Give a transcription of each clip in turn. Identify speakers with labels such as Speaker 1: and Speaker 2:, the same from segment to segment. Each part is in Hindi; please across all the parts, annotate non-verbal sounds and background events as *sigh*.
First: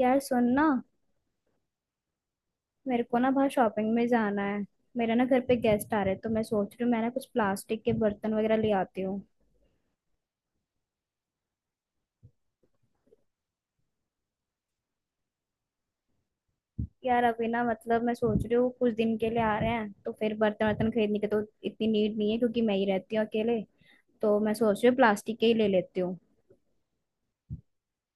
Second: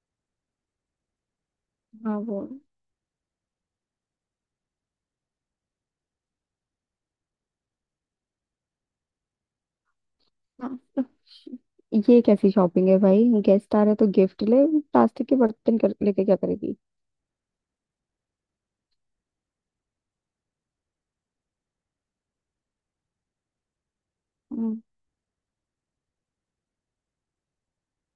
Speaker 1: यार सुन ना।
Speaker 2: हाँ। वो।
Speaker 1: मेरे को ना बाहर शॉपिंग में जाना है। मेरे ना घर पे गेस्ट आ रहे हैं तो मैं सोच रही हूँ मैं ना कुछ प्लास्टिक के बर्तन वगैरह ले आती हूँ।
Speaker 2: हाँ तो ये कैसी शॉपिंग है भाई? गेस्ट आ रहे तो गिफ्ट ले, प्लास्टिक के बर्तन कर, लेके क्या करेगी?
Speaker 1: यार अभी ना मतलब मैं सोच रही हूँ कुछ दिन के लिए आ रहे हैं तो फिर बर्तन वर्तन खरीदने की तो इतनी नीड नहीं है क्योंकि मैं ही रहती हूँ अकेले। तो मैं
Speaker 2: हम्म,
Speaker 1: सोच रही हूँ प्लास्टिक के ही ले लेती हूँ।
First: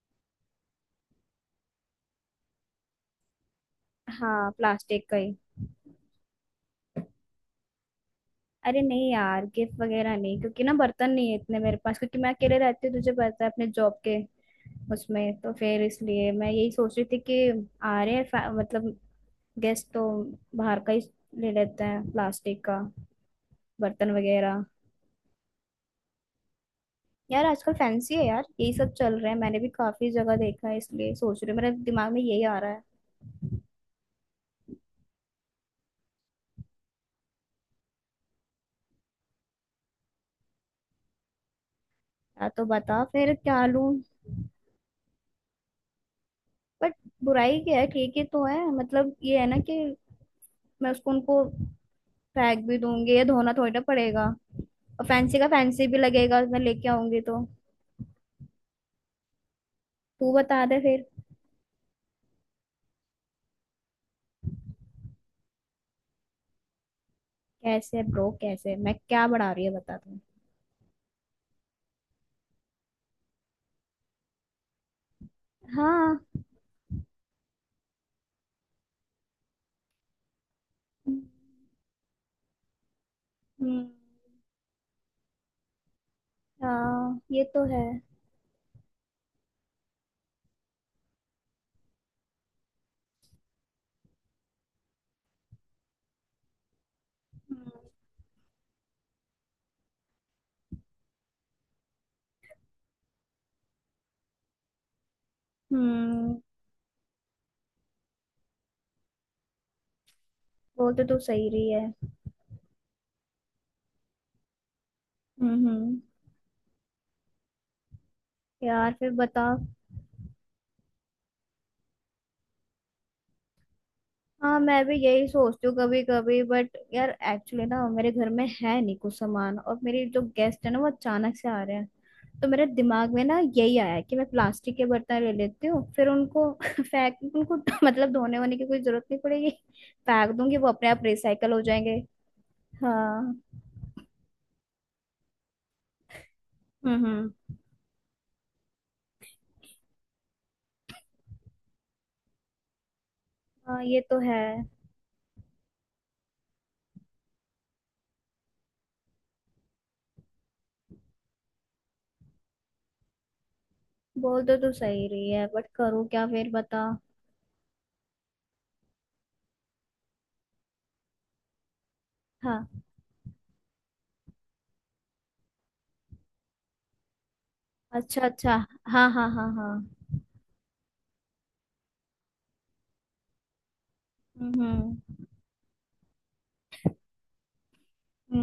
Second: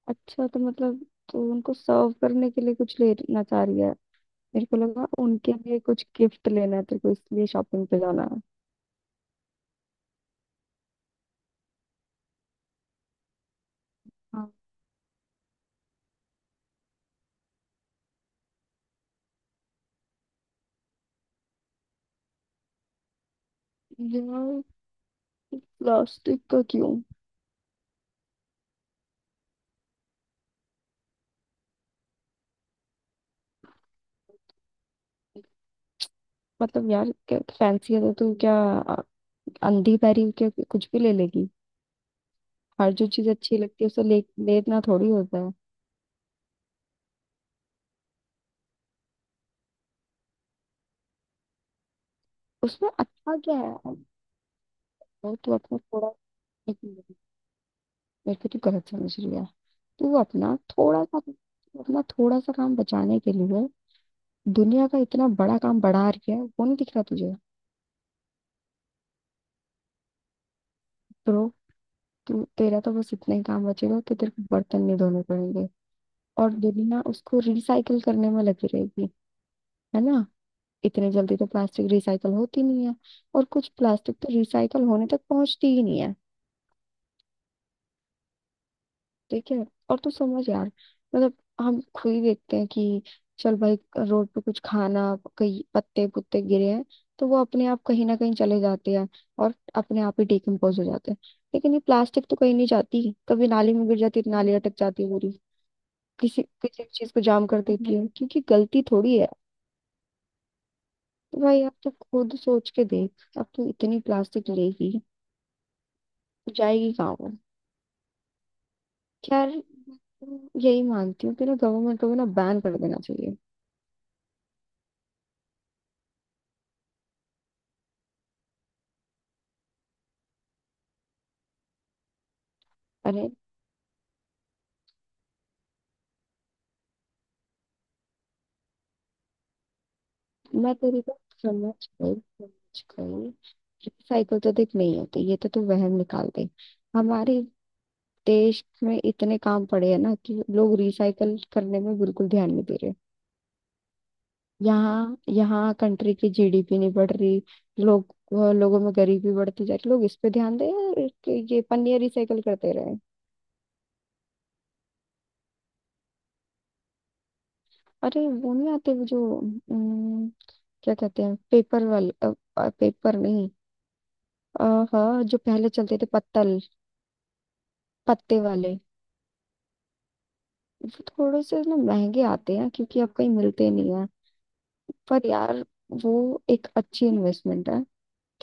Speaker 2: अच्छा, तो मतलब तो उनको सर्व करने के लिए कुछ लेना चाह रही है।
Speaker 1: हाँ,
Speaker 2: मेरे को लगा
Speaker 1: प्लास्टिक का ही।
Speaker 2: उनके लिए कुछ गिफ्ट लेना है तेरे को, इसलिए शॉपिंग पे जाना है।
Speaker 1: अरे नहीं यार गिफ्ट वगैरह नहीं क्योंकि ना बर्तन नहीं है इतने मेरे पास, क्योंकि मैं अकेले रहती हूँ, तुझे पता है अपने जॉब के।
Speaker 2: हाँ।
Speaker 1: उसमें तो फिर इसलिए मैं यही सोच रही थी कि आ रहे हैं मतलब गैस तो बाहर का ही ले लेते हैं प्लास्टिक का बर्तन
Speaker 2: यार
Speaker 1: वगैरह।
Speaker 2: प्लास्टिक का क्यों?
Speaker 1: यार आजकल फैंसी है यार, यही सब चल रहा है, मैंने भी काफी जगह देखा है, इसलिए सोच रही हूँ, मेरे दिमाग में यही आ रहा है।
Speaker 2: मतलब यार क्या फैंसी है, तो तू क्या अ, अंधी पैरी हो क्या, कुछ भी ले लेगी?
Speaker 1: यार तो
Speaker 2: हर
Speaker 1: बता
Speaker 2: जो चीज
Speaker 1: फिर
Speaker 2: अच्छी
Speaker 1: क्या
Speaker 2: लगती है
Speaker 1: लूं।
Speaker 2: उसे ले लेना थोड़ी होता है।
Speaker 1: बट बुराई क्या है, ठीक ही तो है, मतलब ये है ना कि मैं उसको उनको फेंक भी
Speaker 2: उसमें
Speaker 1: दूंगी या
Speaker 2: अच्छा
Speaker 1: धोना
Speaker 2: क्या
Speaker 1: थोड़ी ना
Speaker 2: है?
Speaker 1: पड़ेगा। और
Speaker 2: वो
Speaker 1: फैंसी का
Speaker 2: तू अपना
Speaker 1: फैंसी भी
Speaker 2: थोड़ा,
Speaker 1: लगेगा मैं लेके आऊंगी तो।
Speaker 2: मेरे को तू गलत समझ रही है। तू
Speaker 1: तू
Speaker 2: अपना
Speaker 1: बता दे
Speaker 2: थोड़ा
Speaker 1: फिर।
Speaker 2: सा, अपना थोड़ा सा काम बचाने के लिए दुनिया का इतना बड़ा काम बढ़ा रही है, वो नहीं दिख रहा तुझे?
Speaker 1: कैसे ब्रो, कैसे मैं क्या बढ़ा रही है बता तू।
Speaker 2: तो तू, तेरा तो बस इतना ही काम बचेगा कि तेरे को बर्तन नहीं धोने पड़ेंगे,
Speaker 1: हाँ।
Speaker 2: और दुनिया उसको रिसाइकल करने में लगी रहेगी। है ना? इतने जल्दी तो प्लास्टिक रिसाइकल होती नहीं है, और कुछ
Speaker 1: हम्म।
Speaker 2: प्लास्टिक तो रिसाइकल होने तक पहुंचती ही नहीं है।
Speaker 1: हाँ, ये तो है।
Speaker 2: ठीक है। और तू समझ यार, मतलब हम खुद ही देखते हैं कि चल भाई, रोड पे कुछ खाना, कहीं पत्ते पुत्ते गिरे हैं तो वो अपने
Speaker 1: हम्म
Speaker 2: आप कहीं ना कहीं चले जाते हैं और अपने आप ही डिकम्पोज हो जाते हैं। लेकिन ये प्लास्टिक तो कहीं नहीं जाती, कभी नाली में गिर जाती है तो नाली अटक जाती है पूरी,
Speaker 1: हम्म।
Speaker 2: किसी किसी चीज को जाम कर देती है, क्योंकि गलती थोड़ी है।
Speaker 1: वो तो तू
Speaker 2: तो
Speaker 1: सही
Speaker 2: भाई
Speaker 1: रही
Speaker 2: अब तो
Speaker 1: है।
Speaker 2: खुद सोच के देख, अब तो इतनी प्लास्टिक लेगी,
Speaker 1: हम्म।
Speaker 2: जाएगी कहाँ वो?
Speaker 1: यार फिर बता।
Speaker 2: खैर मैं तो यही मानती हूँ कि ना गवर्नमेंट को भी ना बैन कर देना चाहिए।
Speaker 1: हाँ, मैं भी यही सोचती हूँ कभी कभी बट यार एक्चुअली ना मेरे घर में है नहीं कुछ सामान, और मेरे जो गेस्ट है ना वो अचानक से आ रहे हैं। तो मेरे दिमाग में
Speaker 2: अरे
Speaker 1: ना यही आया कि मैं प्लास्टिक के बर्तन ले लेती हूँ, फिर उनको *laughs* फेंक उनको *laughs* मतलब धोने होने की कोई जरूरत नहीं पड़ेगी। फेंक दूंगी, वो
Speaker 2: मैं
Speaker 1: अपने
Speaker 2: तेरी
Speaker 1: आप
Speaker 2: बात
Speaker 1: रिसाइकल हो
Speaker 2: समझ
Speaker 1: जाएंगे।
Speaker 2: गई, समझ
Speaker 1: हाँ।
Speaker 2: गई। साइकिल तो देख नहीं होती, ये तो तू वहम निकाल दे। हमारे
Speaker 1: हम्म।
Speaker 2: देश में इतने काम पड़े हैं ना कि लोग रिसाइकल करने में बिल्कुल ध्यान नहीं दे रहे।
Speaker 1: हाँ, ये तो है।
Speaker 2: यहाँ यहाँ कंट्री की जीडीपी नहीं बढ़ रही, लोग, लोगों में गरीबी बढ़ती जा रही, लोग इस पे ध्यान दें और कि ये पन्नियाँ रिसाइकल करते रहे।
Speaker 1: बोल तो तू सही रही है, बट करूँ क्या फिर बता।
Speaker 2: अरे वो नहीं आते, वो जो अम, क्या कहते हैं, पेपर वाले?
Speaker 1: हाँ।
Speaker 2: पेपर नहीं अ, हाँ, जो पहले चलते थे, पत्तल,
Speaker 1: अच्छा
Speaker 2: पत्ते
Speaker 1: अच्छा।
Speaker 2: वाले।
Speaker 1: हाँ हाँ हाँ हाँ।
Speaker 2: वो थोड़े से ना महंगे आते हैं क्योंकि अब कहीं मिलते नहीं है,
Speaker 1: हम्म हम्म
Speaker 2: पर यार वो एक अच्छी इन्वेस्टमेंट है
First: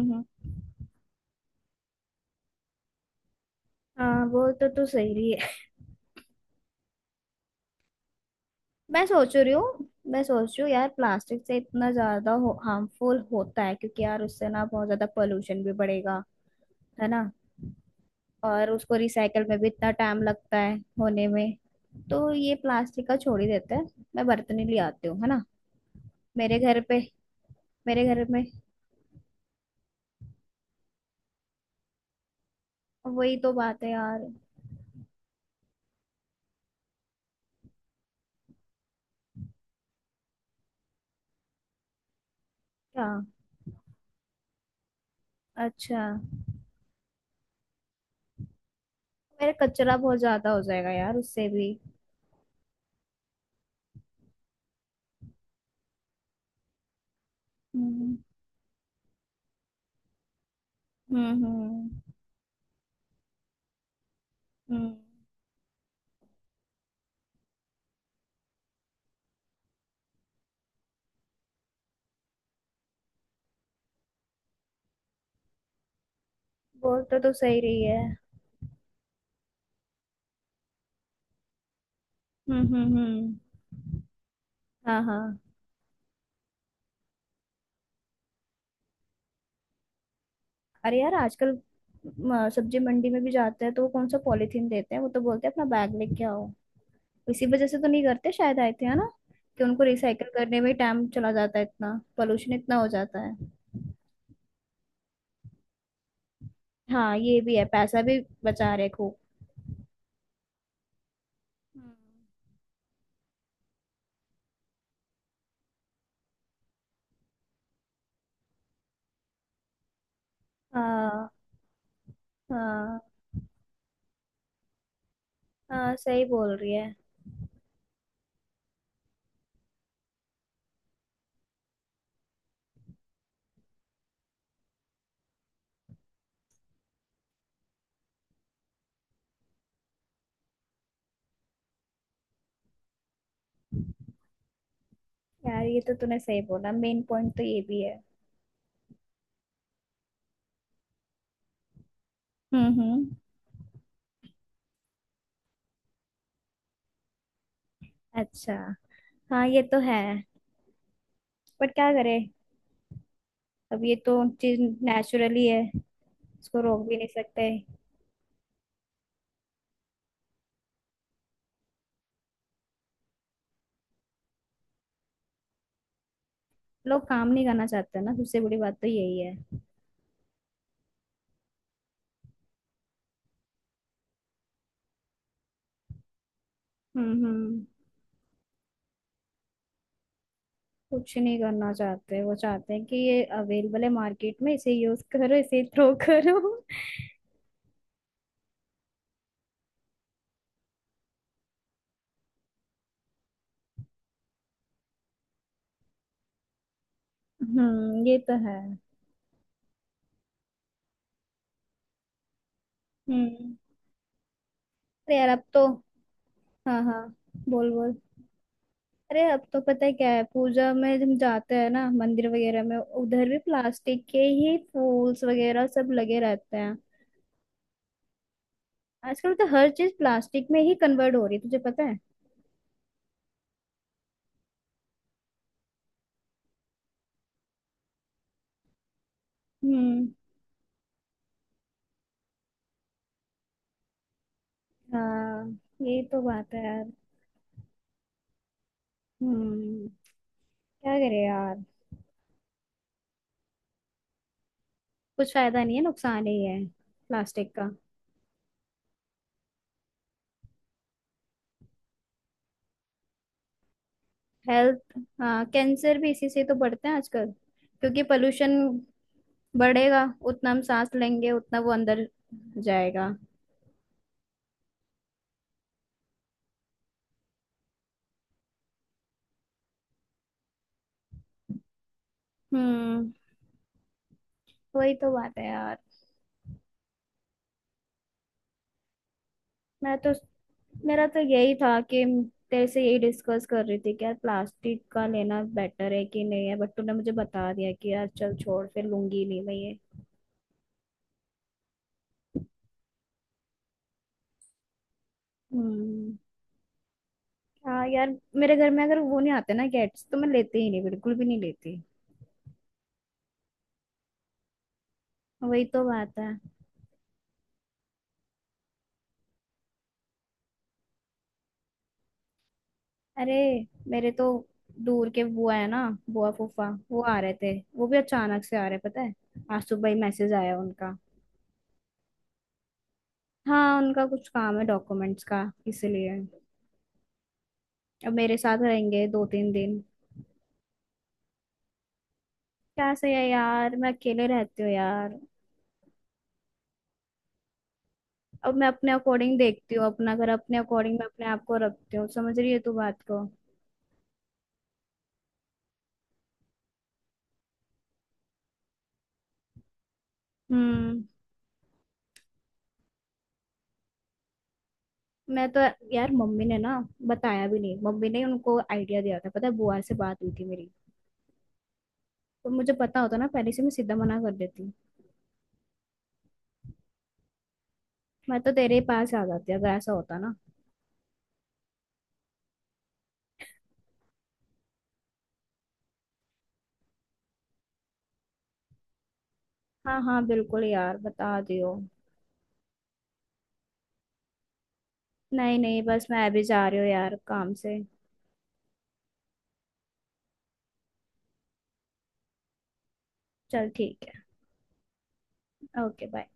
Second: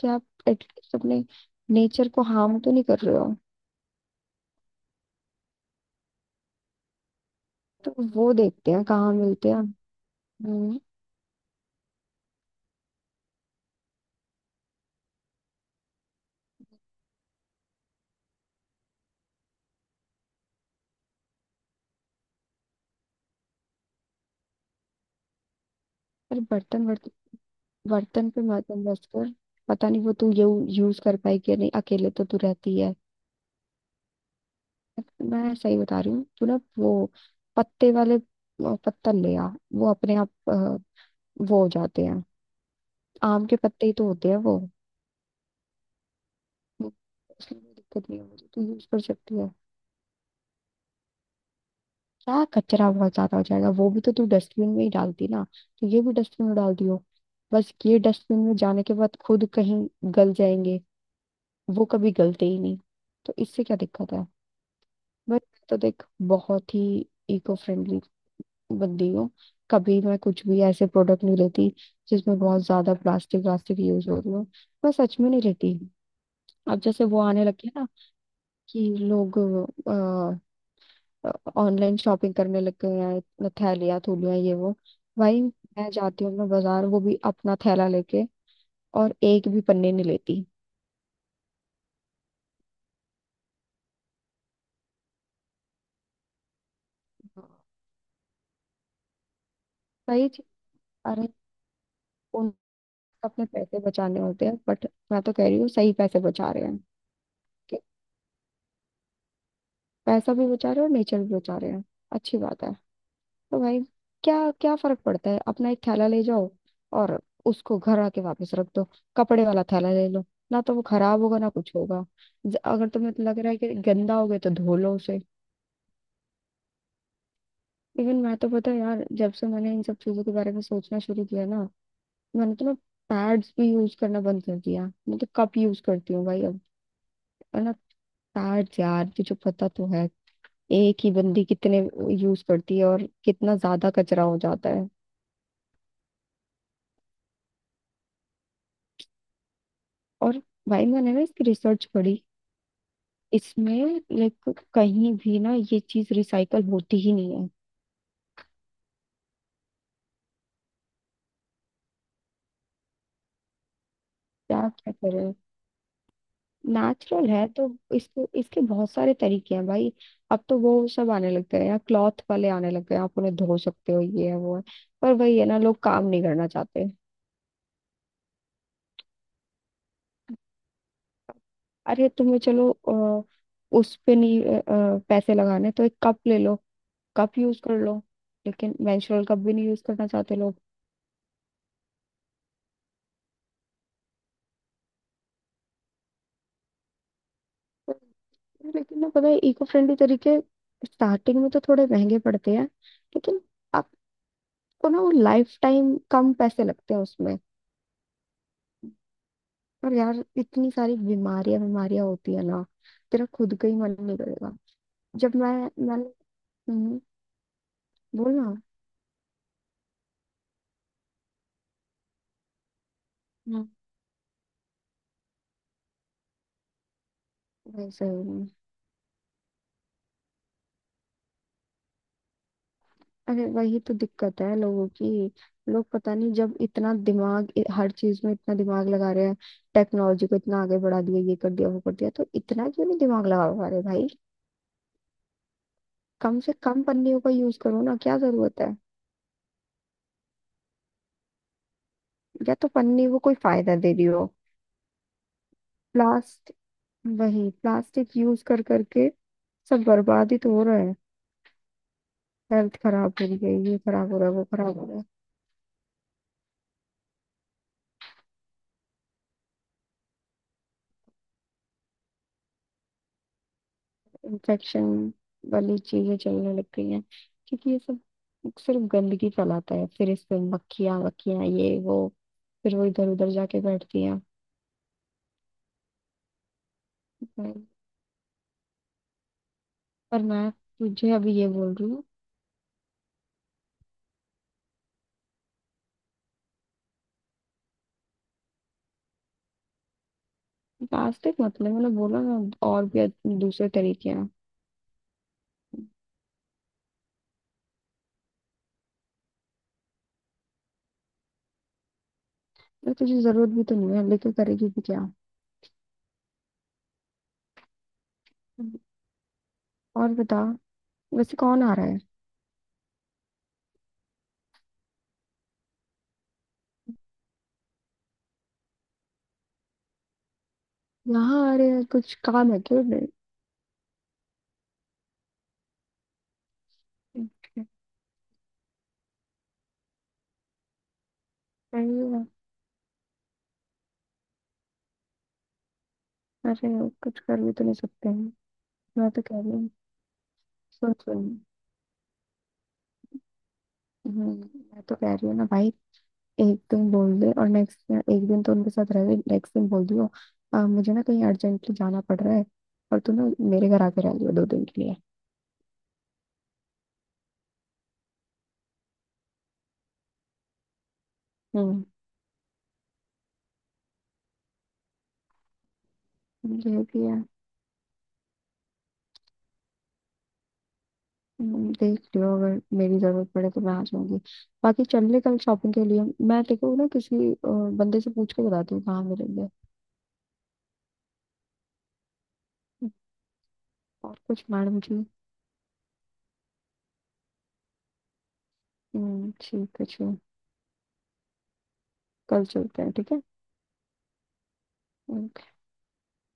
Speaker 2: कि आप एटलीस्ट अपने नेचर को हार्म तो नहीं कर रहे हो।
Speaker 1: हाँ, वो तो तू सही रही है।
Speaker 2: तो वो देखते हैं
Speaker 1: मैं
Speaker 2: कहाँ
Speaker 1: सोच
Speaker 2: मिलते
Speaker 1: रही
Speaker 2: हैं।
Speaker 1: हूँ, मैं सोच रही हूँ
Speaker 2: हम्म,
Speaker 1: यार, प्लास्टिक से इतना ज्यादा हार्मफुल होता है क्योंकि यार उससे ना बहुत ज्यादा पोल्यूशन भी बढ़ेगा। है ना। और उसको रिसाइकल में भी इतना टाइम लगता है होने में। तो ये प्लास्टिक का छोड़ ही देते हैं। मैं बर्तन ही ले आती हूँ, है ना।
Speaker 2: पर
Speaker 1: मेरे घर
Speaker 2: बर्तन,
Speaker 1: पे,
Speaker 2: बर्तन,
Speaker 1: मेरे घर
Speaker 2: बर्तन पे
Speaker 1: में।
Speaker 2: मत इन्वेस्ट कर। पता नहीं वो तू यूज कर पाई कि नहीं, अकेले तो तू रहती है।
Speaker 1: वही तो बात है यार।
Speaker 2: मैं सही बता रही हूँ, तू ना वो पत्ते वाले पत्तल ले आ। वो अपने आप वो हो जाते हैं।
Speaker 1: क्या।
Speaker 2: आम के पत्ते ही तो होते हैं वो।
Speaker 1: अच्छा।
Speaker 2: वो- उसमें कोई दिक्कत नहीं है मुझे, तू यूज कर सकती है।
Speaker 1: मेरा कचरा बहुत ज्यादा हो जाएगा यार उससे भी।
Speaker 2: क्या कचरा बहुत ज्यादा हो जाएगा? वो भी तो तू डस्टबिन में ही डालती ना, तो ये भी डस्टबिन में डालती हो। बस ये
Speaker 1: हम्म
Speaker 2: डस्टबिन में जाने के बाद खुद कहीं गल जाएंगे,
Speaker 1: हम्म।
Speaker 2: वो कभी गलते ही नहीं। तो इससे क्या दिक्कत है?
Speaker 1: हम्म।
Speaker 2: बट तो देख, बहुत ही इको फ्रेंडली बंदी हूँ। कभी मैं कुछ भी ऐसे प्रोडक्ट नहीं लेती जिसमें बहुत ज्यादा प्लास्टिक व्लास्टिक यूज हो रही हो। मैं सच में नहीं लेती। अब
Speaker 1: बोल
Speaker 2: जैसे
Speaker 1: तो
Speaker 2: वो
Speaker 1: तू
Speaker 2: आने
Speaker 1: सही
Speaker 2: लगी है
Speaker 1: रही
Speaker 2: ना
Speaker 1: है।
Speaker 2: कि लोग ऑनलाइन शॉपिंग करने लग गए
Speaker 1: हम्म।
Speaker 2: हैं,
Speaker 1: हम्म।
Speaker 2: इतना थैलियाँ थूलियाँ ये वो।
Speaker 1: हाँ हाँ।
Speaker 2: भाई मैं जाती हूँ, मैं बाजार वो भी अपना थैला लेके, और एक भी पन्ने नहीं लेती।
Speaker 1: अरे यार आजकल सब्जी मंडी में भी जाते हैं तो वो कौन सा पॉलीथीन देते हैं, वो तो बोलते हैं अपना बैग लेके आओ। इसी वजह से तो नहीं करते शायद, आए थे है ना कि उनको
Speaker 2: सही
Speaker 1: रिसाइकल
Speaker 2: चीज।
Speaker 1: करने में टाइम
Speaker 2: अरे
Speaker 1: चला जाता है इतना। पोल्यूशन
Speaker 2: उन,
Speaker 1: इतना हो जाता है।
Speaker 2: अपने पैसे बचाने होते हैं, बट मैं तो कह रही हूँ सही पैसे बचा रहे हैं
Speaker 1: हाँ ये भी है,
Speaker 2: कि
Speaker 1: पैसा भी बचा रहे खूब।
Speaker 2: पैसा भी बचा रहे हैं, और नेचर भी बचा रहे हैं। अच्छी
Speaker 1: हम्म।
Speaker 2: बात है। तो भाई क्या, क्या फर्क पड़ता है? अपना एक थैला ले जाओ और उसको घर आके वापस रख दो। कपड़े वाला थैला ले लो, ना तो वो खराब
Speaker 1: हाँ
Speaker 2: होगा ना कुछ होगा। अगर
Speaker 1: हाँ,
Speaker 2: तुम्हें लग रहा है कि गंदा हो गया तो धो लो उसे।
Speaker 1: हाँ सही बोल रही है।
Speaker 2: इवन मैं तो, पता है यार, जब से मैंने इन सब चीजों के बारे में सोचना शुरू किया ना, मैंने तो ना पैड्स भी यूज करना बंद कर दिया, मैं तो कप यूज करती हूँ भाई अब। है ना? पैड्स, यार तुझे पता तो है, एक ही बंदी कितने यूज करती है, और कितना ज्यादा कचरा हो जाता है।
Speaker 1: यार ये तो तूने सही बोला, मेन पॉइंट तो ये भी है।
Speaker 2: और भाई मैंने ना इसकी रिसर्च पढ़ी,
Speaker 1: हम्म।
Speaker 2: इसमें लाइक कहीं भी ना ये चीज रिसाइकल होती ही नहीं है।
Speaker 1: अच्छा। हाँ ये तो है। पर क्या करे। अब ये तो चीज
Speaker 2: क्या क्या करें?
Speaker 1: नेचुरली है। इसको रोक भी नहीं
Speaker 2: नेचुरल है
Speaker 1: सकते।
Speaker 2: तो इसको, इसके बहुत सारे तरीके हैं भाई। अब तो वो सब आने लग गए हैं, क्लॉथ वाले आने लग गए हैं, आप उन्हें धो सकते हो, ये है वो है। पर वही है ना, लोग काम नहीं करना चाहते।
Speaker 1: लोग काम नहीं करना चाहते ना, सबसे बड़ी बात तो यही है।
Speaker 2: अरे तुम्हें चलो उस पे नहीं पैसे लगाने, तो एक कप ले लो। कप यूज
Speaker 1: हम्म।
Speaker 2: कर लो। लेकिन मेंस्ट्रुअल कप भी नहीं यूज करना चाहते लोग।
Speaker 1: कुछ नहीं करना चाहते, वो चाहते हैं कि ये अवेलेबल है मार्केट में, इसे यूज करो, इसे थ्रो *laughs* करो।
Speaker 2: लेकिन ना पता है इको फ्रेंडली तरीके स्टार्टिंग में तो थोड़े महंगे पड़ते हैं, लेकिन आपको ना वो लाइफ टाइम कम पैसे लगते हैं उसमें।
Speaker 1: हम्म, ये तो है।
Speaker 2: और यार इतनी सारी बीमारियां बीमारियां होती है ना, तेरा खुद
Speaker 1: हम्म।
Speaker 2: का ही मन नहीं करेगा।
Speaker 1: अरे यार
Speaker 2: जब
Speaker 1: अब
Speaker 2: मैं,
Speaker 1: तो।
Speaker 2: मैं।
Speaker 1: हाँ
Speaker 2: हम्म।
Speaker 1: हाँ। बोल बोल।
Speaker 2: बोलना।
Speaker 1: अरे अब तो पता है क्या है, पूजा में जब जाते हैं ना मंदिर वगैरह में, उधर भी
Speaker 2: हम्म।
Speaker 1: प्लास्टिक के ही फूल्स वगैरह सब लगे रहते हैं।
Speaker 2: वैसे ही।
Speaker 1: आजकल तो हर चीज प्लास्टिक में ही कन्वर्ट हो रही है, तुझे पता है।
Speaker 2: अरे वही तो दिक्कत है लोगों की। लोग पता नहीं, जब इतना दिमाग हर चीज में इतना दिमाग लगा रहे हैं,
Speaker 1: हम्म।
Speaker 2: टेक्नोलॉजी को इतना आगे बढ़ा दिया, ये कर दिया वो कर दिया, तो इतना क्यों नहीं दिमाग लगा पा रहे भाई?
Speaker 1: हाँ ये तो
Speaker 2: कम से
Speaker 1: बात है
Speaker 2: कम
Speaker 1: यार।
Speaker 2: पन्नियों का यूज करो ना, क्या जरूरत है?
Speaker 1: हम्म। क्या करे यार।
Speaker 2: या तो पन्नी वो कोई फायदा दे रही हो,
Speaker 1: कुछ फायदा नहीं है, नुकसान ही
Speaker 2: प्लास्टिक,
Speaker 1: है।
Speaker 2: वही
Speaker 1: प्लास्टिक का।
Speaker 2: प्लास्टिक यूज कर करके सब बर्बाद ही तो हो रहा है। हेल्थ खराब हो रही है, ये खराब हो रहा है, वो खराब हो रहा
Speaker 1: हेल्थ।
Speaker 2: है।
Speaker 1: हाँ, कैंसर भी इसी से तो बढ़ते हैं आजकल। क्योंकि पोल्यूशन बढ़ेगा उतना, हम सांस लेंगे उतना वो अंदर जाएगा।
Speaker 2: इन्फेक्शन वाली चीजें चलने लग गई हैं, क्योंकि ये सब सिर्फ गंदगी फैलाता है, फिर इस पे मक्खियां वक्खियां ये वो, फिर वो इधर
Speaker 1: हम्म।
Speaker 2: उधर जाके बैठती हैं।
Speaker 1: वही तो बात है यार। मैं तो।
Speaker 2: पर मैं
Speaker 1: मेरा
Speaker 2: तुझे
Speaker 1: तो
Speaker 2: अभी ये
Speaker 1: यही
Speaker 2: बोल
Speaker 1: था
Speaker 2: रही हूँ,
Speaker 1: कि तेरे से यही डिस्कस कर रही थी कि यार प्लास्टिक का लेना बेटर है कि नहीं है, बट तूने मुझे बता दिया कि यार चल छोड़, फिर लूंगी नहीं मैं ये।
Speaker 2: प्लास्टिक मत ले, मैंने बोला ना, और भी दूसरे तरीके हैं।
Speaker 1: हम्म। हाँ यार। मेरे घर में अगर वो नहीं आते ना कैट्स, तो मैं लेती ही नहीं, बिल्कुल भी नहीं लेती।
Speaker 2: यार तुझे जरूरत भी तो नहीं है, लेके करेगी भी क्या।
Speaker 1: वही तो बात है।
Speaker 2: और बता, वैसे कौन आ रहा है?
Speaker 1: अरे मेरे तो दूर के बुआ है ना, बुआ फूफा वो आ रहे थे, वो भी अचानक से आ रहे पता है। आज सुबह ही मैसेज आया उनका।
Speaker 2: यहाँ? अरे यार, कुछ काम है क्यों नहीं?
Speaker 1: हाँ उनका कुछ काम है डॉक्यूमेंट्स का, इसलिए अब मेरे साथ रहेंगे दो तीन दिन।
Speaker 2: सही है।
Speaker 1: क्या सही है यार, मैं अकेले रहती हूँ यार।
Speaker 2: अरे कुछ कर भी तो नहीं सकते हैं।
Speaker 1: अब मैं अपने
Speaker 2: मैं तो
Speaker 1: अकॉर्डिंग
Speaker 2: कह रही हूँ,
Speaker 1: देखती हूँ अपना घर, अपने
Speaker 2: सुन
Speaker 1: अकॉर्डिंग मैं
Speaker 2: सुन।
Speaker 1: अपने आप को रखती हूँ, समझ रही है तू बात को।
Speaker 2: हम्म। मैं तो कह रही हूँ ना भाई, एक दिन बोल दे, और नेक्स्ट एक दिन तो उनके साथ रह ले, नेक्स्ट दिन बोल दियो, मुझे ना
Speaker 1: हम्म।
Speaker 2: कहीं अर्जेंटली जाना पड़ रहा है, और तू ना मेरे घर आके रह लियो 2 दिन के लिए।"
Speaker 1: मैं तो यार, मम्मी ने ना बताया भी नहीं, मम्मी ने उनको आइडिया दिया था पता है, बुआ से बात हुई थी मेरी। तो मुझे पता होता ना पहले से, मैं सीधा मना कर देती।
Speaker 2: हम्म।
Speaker 1: मैं तो तेरे ही पास आ जाती अगर ऐसा होता ना।
Speaker 2: देख लियो, अगर मेरी जरूरत पड़े तो मैं आ जाऊंगी। बाकी चल ले कल शॉपिंग के लिए। मैं देखो ना, किसी बंदे से पूछ के बताती हूँ कहाँ मिलेंगे।
Speaker 1: हाँ हाँ बिल्कुल यार बता दियो।
Speaker 2: और कुछ मैडम जी?
Speaker 1: नहीं नहीं बस मैं अभी जा रही हूँ यार काम से।
Speaker 2: ठीक है, चलो, कल चलते हैं, ठीक है।
Speaker 1: चल ठीक
Speaker 2: हम्म।
Speaker 1: है, ओके बाय।